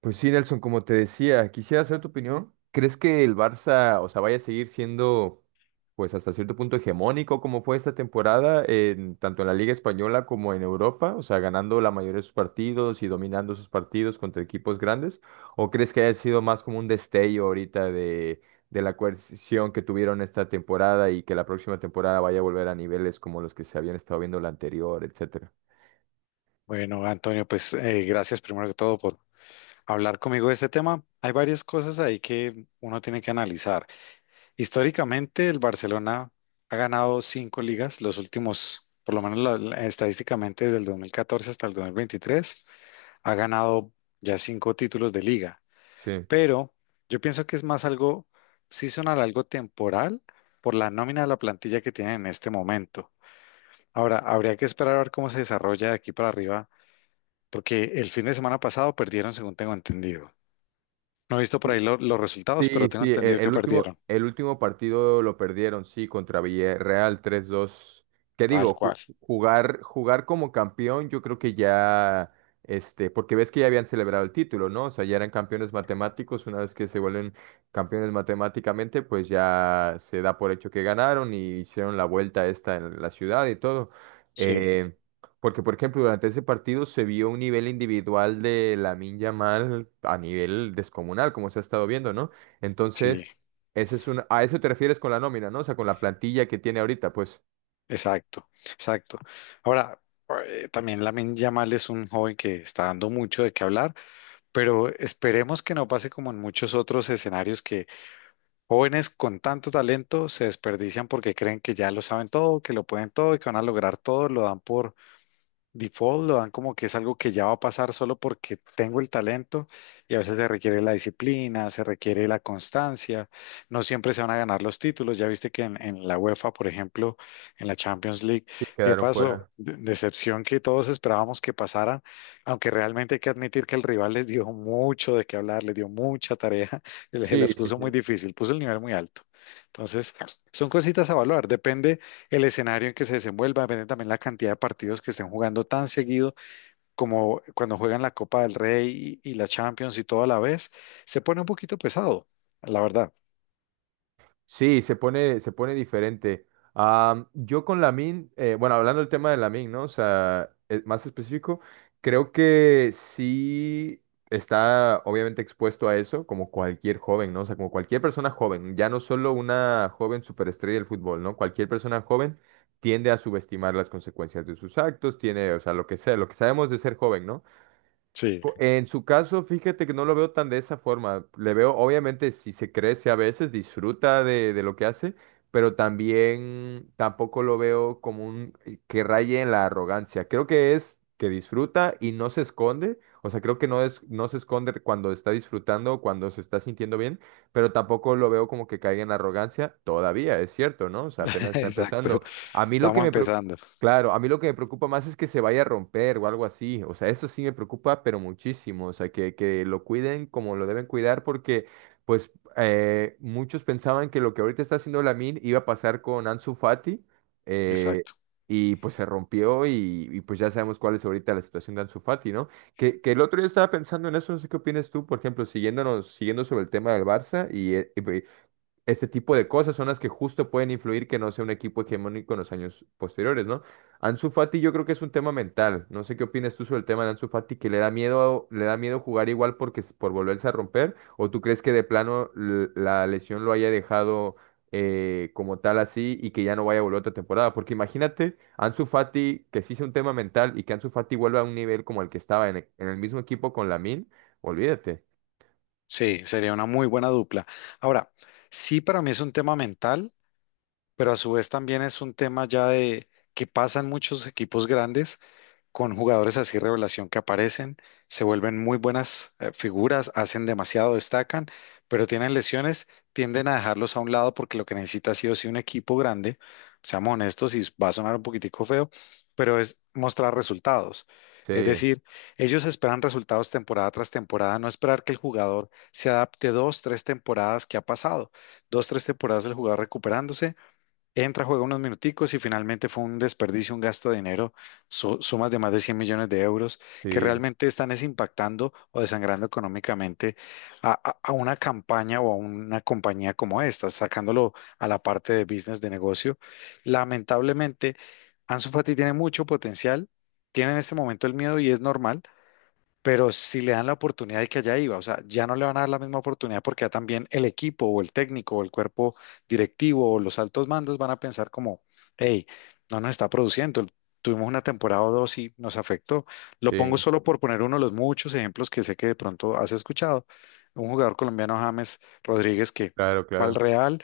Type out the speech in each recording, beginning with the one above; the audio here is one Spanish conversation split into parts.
Pues sí, Nelson, como te decía, quisiera saber tu opinión. ¿Crees que el Barça, o sea, vaya a seguir siendo, pues hasta cierto punto hegemónico como fue esta temporada, tanto en la Liga Española como en Europa? O sea, ganando la mayoría de sus partidos y dominando sus partidos contra equipos grandes. ¿O crees que haya sido más como un destello ahorita de la coerción que tuvieron esta temporada y que la próxima temporada vaya a volver a niveles como los que se habían estado viendo la anterior, etcétera? Bueno, Antonio, pues gracias primero que todo por hablar conmigo de este tema. Hay varias cosas ahí que uno tiene que analizar. Históricamente, el Barcelona ha ganado cinco ligas, los últimos, por lo menos estadísticamente desde el 2014 hasta el 2023 ha ganado ya cinco títulos de liga. Pero yo pienso que es más algo seasonal, algo temporal, por la nómina de la plantilla que tienen en este momento. Ahora, habría que esperar a ver cómo se desarrolla de aquí para arriba porque el fin de semana pasado perdieron, según tengo entendido. No he visto por ahí Sí. Los resultados, Sí, pero tengo sí, entendido e- que el último, perdieron. el último partido lo perdieron, sí, contra Villarreal 3-2. ¿Qué Tal digo? Ju- cual. jugar, jugar como campeón, yo creo que ya, porque ves que ya habían celebrado el título, ¿no? O sea, ya eran campeones matemáticos, una vez que se vuelven campeones matemáticamente, pues ya se da por hecho que ganaron y hicieron la vuelta esta en la ciudad y todo. Sí, Eh, Porque, por ejemplo, durante ese partido se vio un nivel individual de Lamine Yamal a nivel descomunal, como se ha estado viendo, ¿no? Entonces, sí, ese es a eso te refieres con la nómina, ¿no? O sea, con la plantilla que tiene ahorita, pues. exacto, exacto. Ahora, también Lamine Yamal es un joven que está dando mucho de qué hablar, pero esperemos que no pase como en muchos otros escenarios que jóvenes con tanto talento se desperdician porque creen que ya lo saben todo, que lo pueden todo y que van a lograr todo, lo dan por default, lo dan como que es algo que ya va a pasar solo porque tengo el talento y a veces se requiere la disciplina, se requiere la constancia, no siempre se van a ganar los títulos, ya viste que en la UEFA, por ejemplo, en la Champions League, Sí, ¿qué quedaron pasó? fuera. Decepción que todos esperábamos que pasara, aunque realmente hay que admitir que el rival les dio mucho de qué hablar, les dio mucha tarea, les Sí, las sí, puso muy sí. difícil, puso el nivel muy alto. Entonces, son cositas a evaluar, depende el escenario en que se desenvuelva, depende también la cantidad de partidos que estén jugando tan seguido como cuando juegan la Copa del Rey y la Champions y todo a la vez, se pone un poquito pesado, la verdad. Sí, se pone diferente. Yo con Lamin, bueno, hablando del tema de Lamin, ¿no? O sea, más específico, creo que sí está obviamente expuesto a eso, como cualquier joven, ¿no? O sea, como cualquier persona joven, ya no solo una joven superestrella del fútbol, ¿no? Cualquier persona joven tiende a subestimar las consecuencias de sus actos, tiene, o sea, lo que sabemos de ser joven, ¿no? Sí. En su caso, fíjate que no lo veo tan de esa forma. Le veo, obviamente, si se crece a veces, disfruta de lo que hace, pero también tampoco lo veo como un que raye en la arrogancia. Creo que es que disfruta y no se esconde. O sea, creo que no es, no se esconde cuando está disfrutando, cuando se está sintiendo bien, pero tampoco lo veo como que caiga en arrogancia todavía, es cierto, ¿no? O sea, apenas está Exacto. empezando. A mí lo que Estamos me, pre- empezando. Claro, a mí lo que me preocupa más es que se vaya a romper o algo así. O sea, eso sí me preocupa, pero muchísimo. O sea, que lo cuiden como lo deben cuidar porque, pues, muchos pensaban que lo que ahorita está haciendo Lamine iba a pasar con Ansu Fati eh, Exacto. y pues se rompió y, pues ya sabemos cuál es ahorita la situación de Ansu Fati, ¿no? Que el otro día estaba pensando en eso, no sé qué opinas tú, por ejemplo, siguiendo sobre el tema del Barça y, este tipo de cosas son las que justo pueden influir que no sea un equipo hegemónico en los años posteriores, ¿no? Ansu Fati yo creo que es un tema mental. No sé qué opinas tú sobre el tema de Ansu Fati, que le da miedo jugar igual porque por volverse a romper, o tú crees que de plano la lesión lo haya dejado como tal así y que ya no vaya a volver otra temporada. Porque imagínate, Ansu Fati, que sí sea un tema mental y que Ansu Fati vuelva a un nivel como el que estaba en el mismo equipo con Lamin, olvídate. Sí, sería una muy buena dupla. Ahora, sí, para mí es un tema mental. Pero a su vez también es un tema ya de que pasan muchos equipos grandes con jugadores así revelación que aparecen, se vuelven muy buenas figuras, hacen demasiado, destacan, pero tienen lesiones, tienden a dejarlos a un lado porque lo que necesita sí o sí un equipo grande, seamos honestos y va a sonar un poquitico feo, pero es mostrar resultados. Es Sí, decir, ellos esperan resultados temporada tras temporada, no esperar que el jugador se adapte 2, 3 temporadas que ha pasado, 2, 3 temporadas del jugador recuperándose entra, juega unos minuticos y finalmente fue un desperdicio, un gasto de dinero, sumas de más de 100 millones de euros que sí, realmente están es impactando o desangrando económicamente a una campaña o a una compañía como esta, sacándolo a la parte de business, de negocio. Lamentablemente, Ansu Fati tiene mucho potencial, tiene en este momento el miedo y es normal pero si le dan la oportunidad de que allá iba, o sea, ya no le van a dar la misma oportunidad porque ya también el equipo o el técnico o el cuerpo directivo o los altos mandos van a pensar como, hey, no nos está produciendo, tuvimos una temporada o dos y nos afectó. Lo pongo sí, solo por poner uno de los muchos ejemplos que sé que de pronto has escuchado. Un jugador colombiano, James Rodríguez, que claro, fue al claro. Real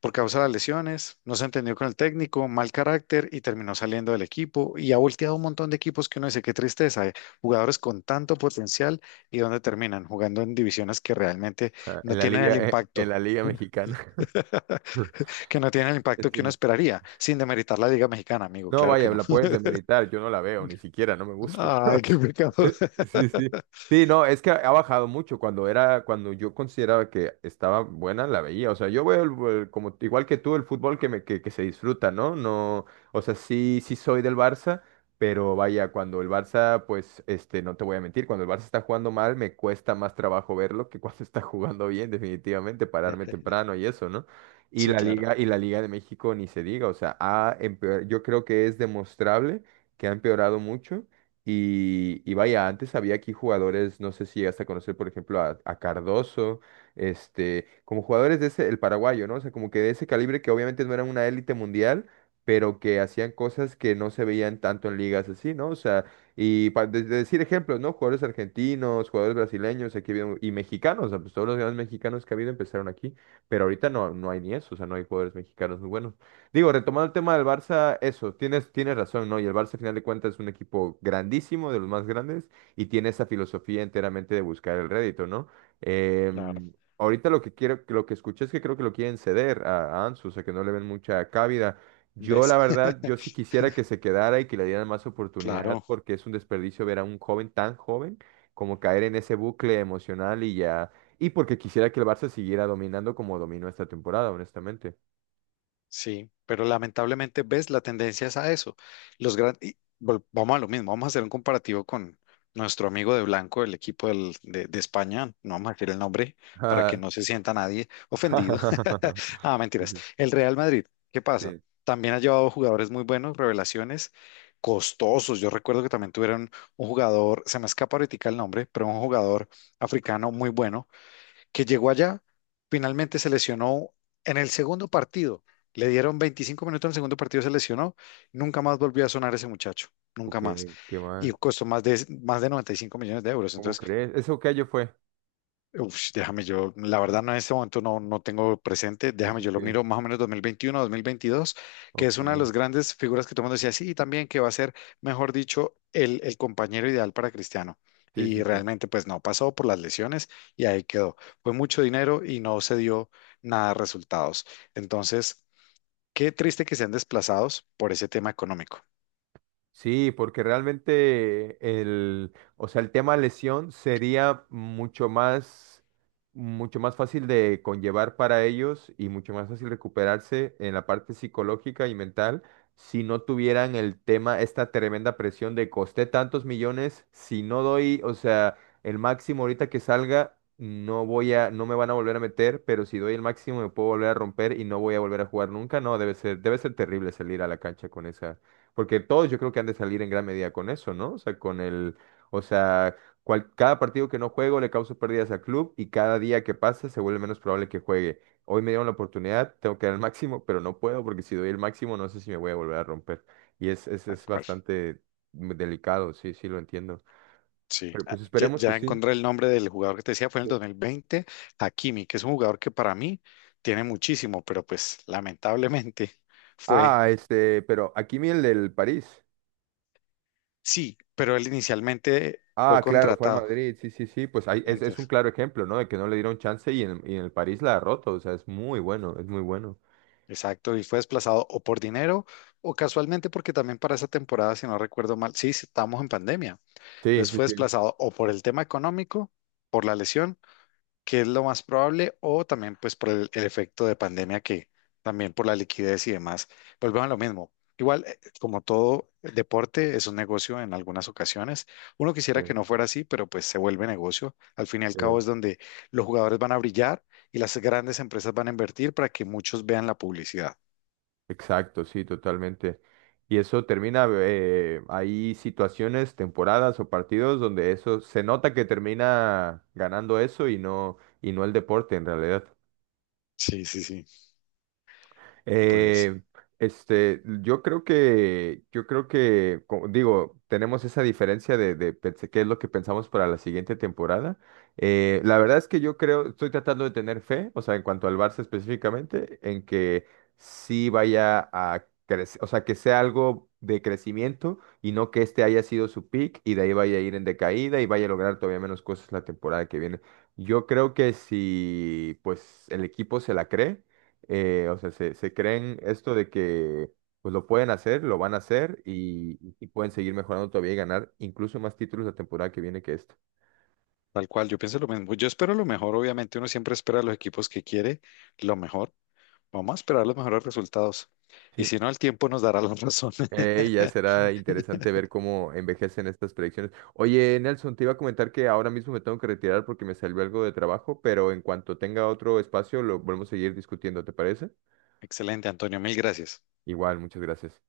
por causa de las lesiones, no se entendió con el técnico, mal carácter y terminó saliendo del equipo y ha volteado un montón de equipos que uno dice, qué tristeza, jugadores con tanto potencial y dónde terminan jugando en divisiones que realmente Ah, no En la tienen el liga, eh, en impacto, la liga mexicana. que no tienen el impacto que uno Sí. esperaría, sin demeritar la Liga Mexicana, amigo, No, claro que vaya, no. la puedes demeritar, yo no la veo, ni siquiera, no me gusta. Ay, qué pecado. Sí, sí. Sí, no, es que ha bajado mucho. Cuando yo consideraba que estaba buena, la veía. O sea, yo veo como igual que tú el fútbol que se disfruta, ¿no? No, o sea, sí, sí soy del Barça, pero vaya, cuando el Barça, pues, no te voy a mentir, cuando el Barça está jugando mal, me cuesta más trabajo verlo que cuando está jugando bien, definitivamente, pararme temprano y eso, ¿no? Y Sí, la claro, Liga, y la Liga de México ni se diga, o sea, yo creo que es demostrable que ha empeorado mucho. Y vaya, antes había aquí jugadores, no sé si llegaste a conocer, por ejemplo, a Cardoso, como jugadores de el paraguayo, ¿no? O sea, como que de ese calibre que obviamente no eran una élite mundial, pero que hacían cosas que no se veían tanto en ligas así, ¿no? O sea, y para decir ejemplos, ¿no? Jugadores argentinos, jugadores brasileños, aquí y mexicanos, o sea, pues todos los grandes mexicanos que ha habido empezaron aquí. Pero ahorita no, no hay ni eso, o sea, no hay jugadores mexicanos muy buenos. Digo, retomando el tema del Barça, eso, tienes razón, ¿no? Y el Barça, al final de cuentas, es un equipo grandísimo, de los más grandes, y tiene esa filosofía enteramente de buscar el rédito, ¿no? claro. Ahorita lo que quiero, lo que escuché es que creo que lo quieren ceder a Ansu, o sea, que no le ven mucha cabida. Yo, ¿Ves? la verdad, yo sí quisiera que se quedara y que le dieran más oportunidad, Claro. porque es un desperdicio ver a un joven tan joven como caer en ese bucle emocional y ya y porque quisiera que el Barça siguiera dominando como dominó esta temporada, honestamente. Sí, pero lamentablemente, ves, la tendencia es a eso. Los gran... y vol- Vamos a lo mismo, vamos a hacer un comparativo con nuestro amigo de blanco, el equipo de España, no vamos a decir el nombre para que no se sienta nadie ofendido. Ah, Sí, mentiras. sí, El Real Madrid, ¿qué pasa? sí. También ha llevado jugadores muy buenos, revelaciones, costosos. Yo recuerdo que también tuvieron un jugador, se me escapa ahorita el nombre, pero un jugador africano muy bueno que llegó allá, finalmente se lesionó en el segundo partido. Le dieron 25 minutos en el segundo partido, se lesionó. Nunca más volvió a sonar ese muchacho, nunca Ok, más. qué Y mal. costó más de 95 millones de euros. ¿Cómo Entonces crees? ¿Eso qué año fue? uf, déjame yo, la verdad no en este momento no tengo presente, Sí, déjame sí, yo lo sí. miro más o menos 2021, 2022, que es Ok. una de las grandes figuras que todo el mundo decía, sí, y también que va a ser, mejor dicho, el compañero ideal para Cristiano. Sí, sí, Y sí. realmente pues no, pasó por las lesiones y ahí quedó. Fue mucho dinero y no se dio nada de resultados. Entonces, qué triste que sean desplazados por ese tema económico. Sí, porque realmente el, o sea, el tema lesión sería mucho más, fácil de conllevar para ellos y mucho más fácil recuperarse en la parte psicológica y mental si no tuvieran el tema, esta tremenda presión de costé tantos millones, si no doy, o sea, el máximo ahorita que salga, no me van a volver a meter, pero si doy el máximo me puedo volver a romper y no voy a volver a jugar nunca. No, debe ser terrible salir a la cancha con esa porque todos yo creo que han de salir en gran medida con eso, ¿no? O sea, con el, o sea, cada partido que no juego le causo pérdidas al club y cada día que pasa se vuelve menos probable que juegue. Hoy me dieron la oportunidad, tengo que dar el máximo, pero no puedo porque si doy el máximo no sé si me voy a volver a romper. Y es, es, Tal es cual. bastante delicado, sí, sí, lo entiendo. Sí, Pero ah, pues ya, esperemos que ya sí. encontré el nombre del jugador que te decía, fue en el Sí. 2020, Hakimi, que es un jugador que para mí tiene muchísimo, pero pues lamentablemente fue, Ah, pero aquí viene el del París. sí, pero él inicialmente fue Ah, claro, fue al contratado, Madrid, sí, sí, sí, pues ahí es un entonces, claro ejemplo, ¿no? De que no le dieron chance y en el París la derrotó, o sea, es muy bueno, es muy bueno. exacto, y fue desplazado o por dinero o casualmente porque también para esa temporada, si no recuerdo mal, sí, sí, estábamos en pandemia, Sí, entonces sí, fue sí, desplazado o por el tema económico, por la lesión que es lo más probable, o también pues por el efecto de pandemia que también por la liquidez y demás, volvemos a lo mismo. Igual, como todo deporte, es un negocio en algunas ocasiones. Uno sí, quisiera que no fuera así, pero pues se vuelve negocio. Al fin y al cabo sí, es donde los jugadores van a brillar y las grandes empresas van a invertir para que muchos vean la publicidad. exacto, sí, totalmente. Y eso termina, hay situaciones, temporadas o partidos donde eso se nota que termina ganando eso y no el deporte en realidad. Sí, sí, sí. Pues Eh, yo creo que, como digo, tenemos esa diferencia de qué es lo que pensamos para la siguiente temporada. La verdad es que yo creo, estoy tratando de tener fe, o sea, en cuanto al Barça específicamente, en que sí vaya a crecer, o sea, que sea algo de crecimiento y no que este haya sido su peak y de ahí vaya a ir en decaída y vaya a lograr todavía menos cosas la temporada que viene. Yo creo que si, pues, el equipo se la cree o sea, se creen esto de que pues lo pueden hacer, lo van a hacer y pueden seguir mejorando todavía y ganar incluso más títulos la temporada que viene que esta. tal cual, yo pienso lo mismo. Yo espero lo mejor, obviamente. Uno siempre espera a los equipos que quiere lo mejor, vamos a esperar los mejores resultados. Y Sí. si no, el tiempo nos dará la razón. Ya será interesante ver cómo envejecen estas predicciones. Oye, Nelson, te iba a comentar que ahora mismo me tengo que retirar porque me salió algo de trabajo, pero en cuanto tenga otro espacio lo volvemos a seguir discutiendo, ¿te parece? Excelente, Antonio, mil gracias. Igual, muchas gracias.